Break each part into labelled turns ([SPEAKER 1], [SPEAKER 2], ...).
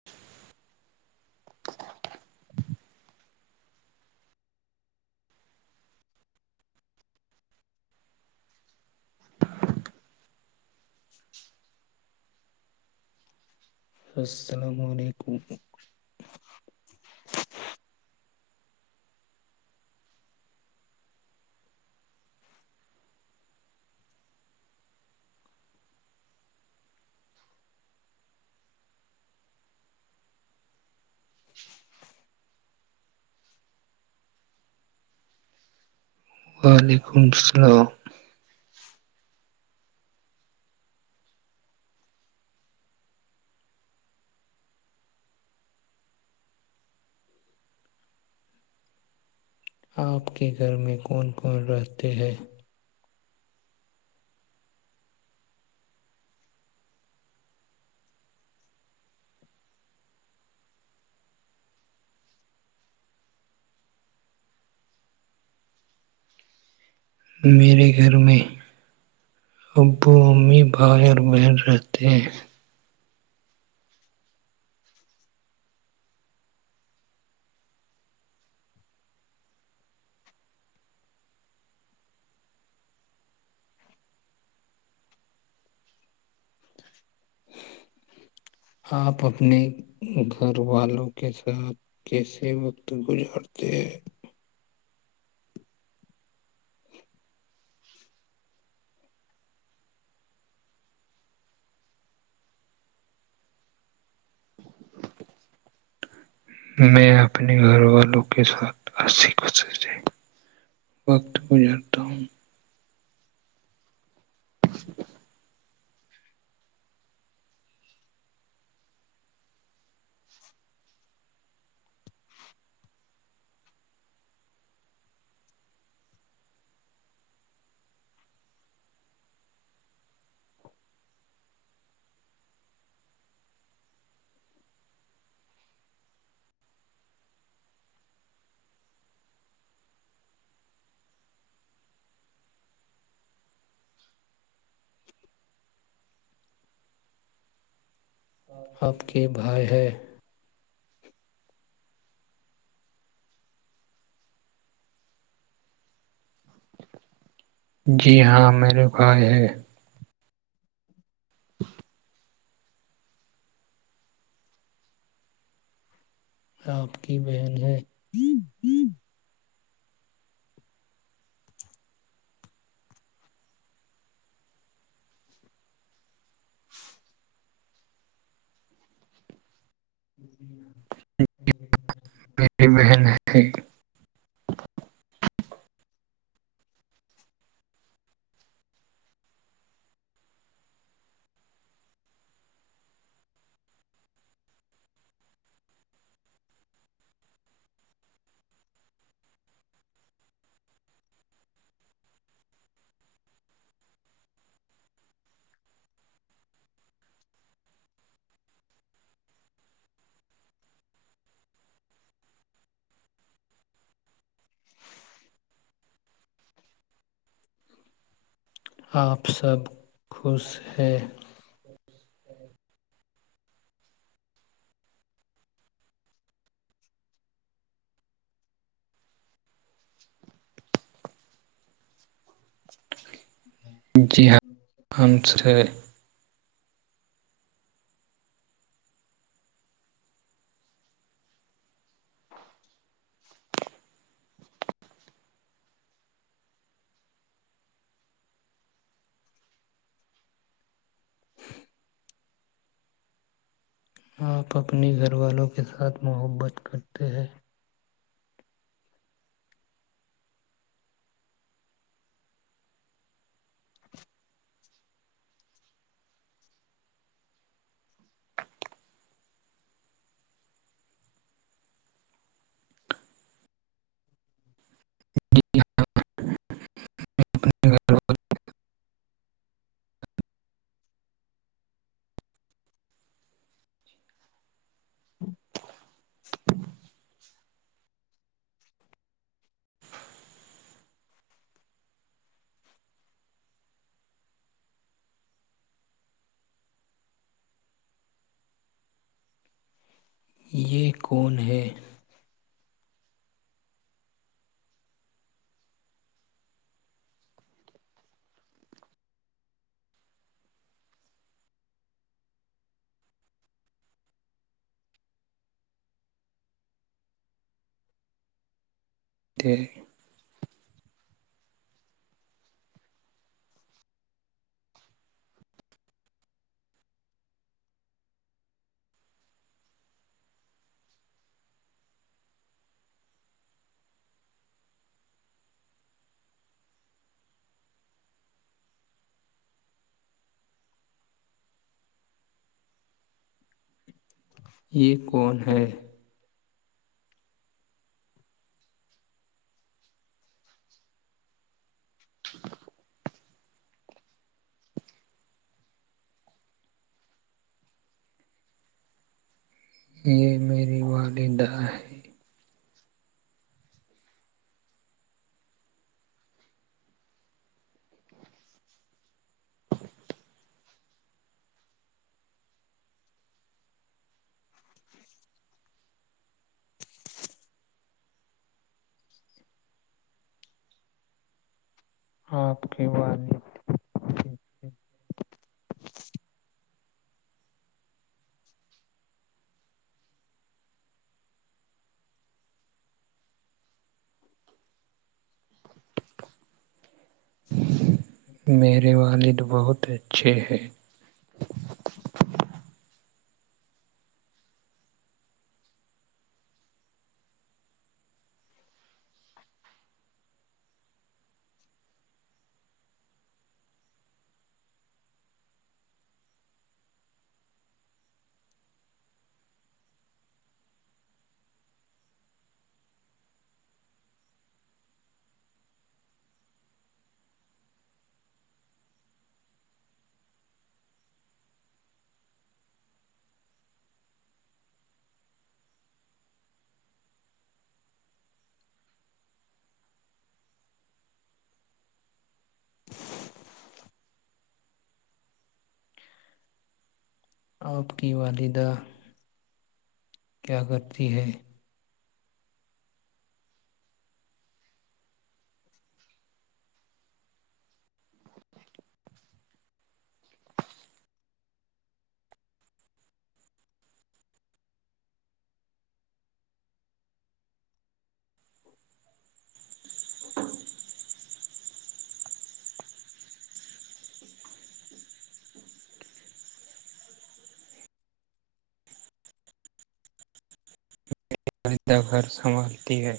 [SPEAKER 1] [inaudible]
[SPEAKER 2] [inaudible] السلام علیکم
[SPEAKER 1] وعلیکم السلام
[SPEAKER 2] [inaudible] آپ کے گھر میں کون کون رہتے ہیں
[SPEAKER 1] میرے گھر میں ابو امی بھائی اور بہن رہتے ہیں
[SPEAKER 2] [inaudible] آپ اپنے گھر والوں کے ساتھ کیسے وقت گزارتے ہیں [inaudible]
[SPEAKER 1] میں اپنے گھر والوں کے ساتھ وقت گزارتا ہوں [inaudible]
[SPEAKER 2] آپ کے بھائی ہے
[SPEAKER 1] جی ہاں میرے بھائی ہے
[SPEAKER 2] آپ کی بہن ہے [unintelligible]
[SPEAKER 1] میری بہن ہے
[SPEAKER 2] [inaudible] آپ سب خوش ہیں
[SPEAKER 1] جی ہاں ہم سب خوش ہیں
[SPEAKER 2] آپ اپنے گھر والوں کے ساتھ محبت کرتے ہیں
[SPEAKER 1] گھر والے۔
[SPEAKER 2] یہ کون ہے
[SPEAKER 1] [inaudible]
[SPEAKER 2] یہ کون ہے
[SPEAKER 1] یہ یہ میری والدہ
[SPEAKER 2] آپ کی والدہ
[SPEAKER 1] میرے والد بہت اچھے ہیں
[SPEAKER 2] آپ کی والدہ کیا کرتی ہے
[SPEAKER 1] گھر سنبھالتی ہے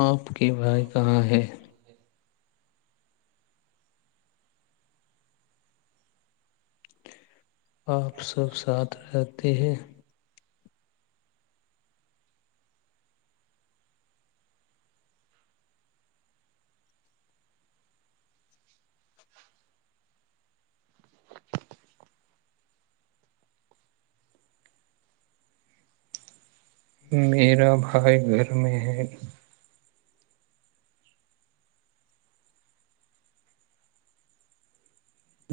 [SPEAKER 2] آپ کے بھائی کہاں ہے آپ
[SPEAKER 1] اور
[SPEAKER 2] سب ساتھ
[SPEAKER 1] سارے
[SPEAKER 2] رہتے ہیں
[SPEAKER 1] کرتے میرا بھائی گھر میں ہے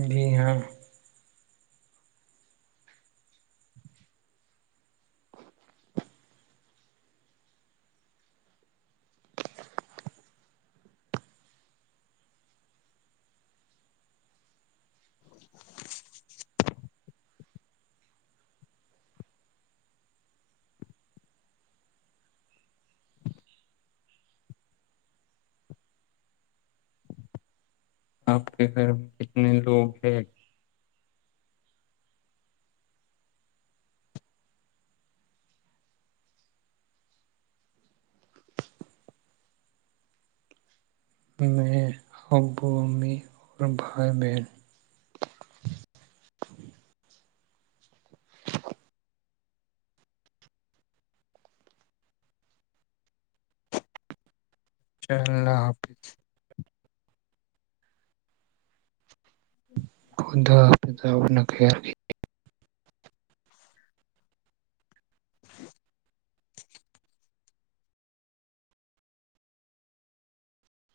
[SPEAKER 1] جی ہاں
[SPEAKER 2] [inaudible] آپ کے گھر میں کتنے لوگ ہے
[SPEAKER 1] میں ابو امی اور بھائی بہن
[SPEAKER 2] اچھا اللہ حافظ
[SPEAKER 1] خدا حافظ آپ اپنا خیال رکھئے
[SPEAKER 2] [inaudible]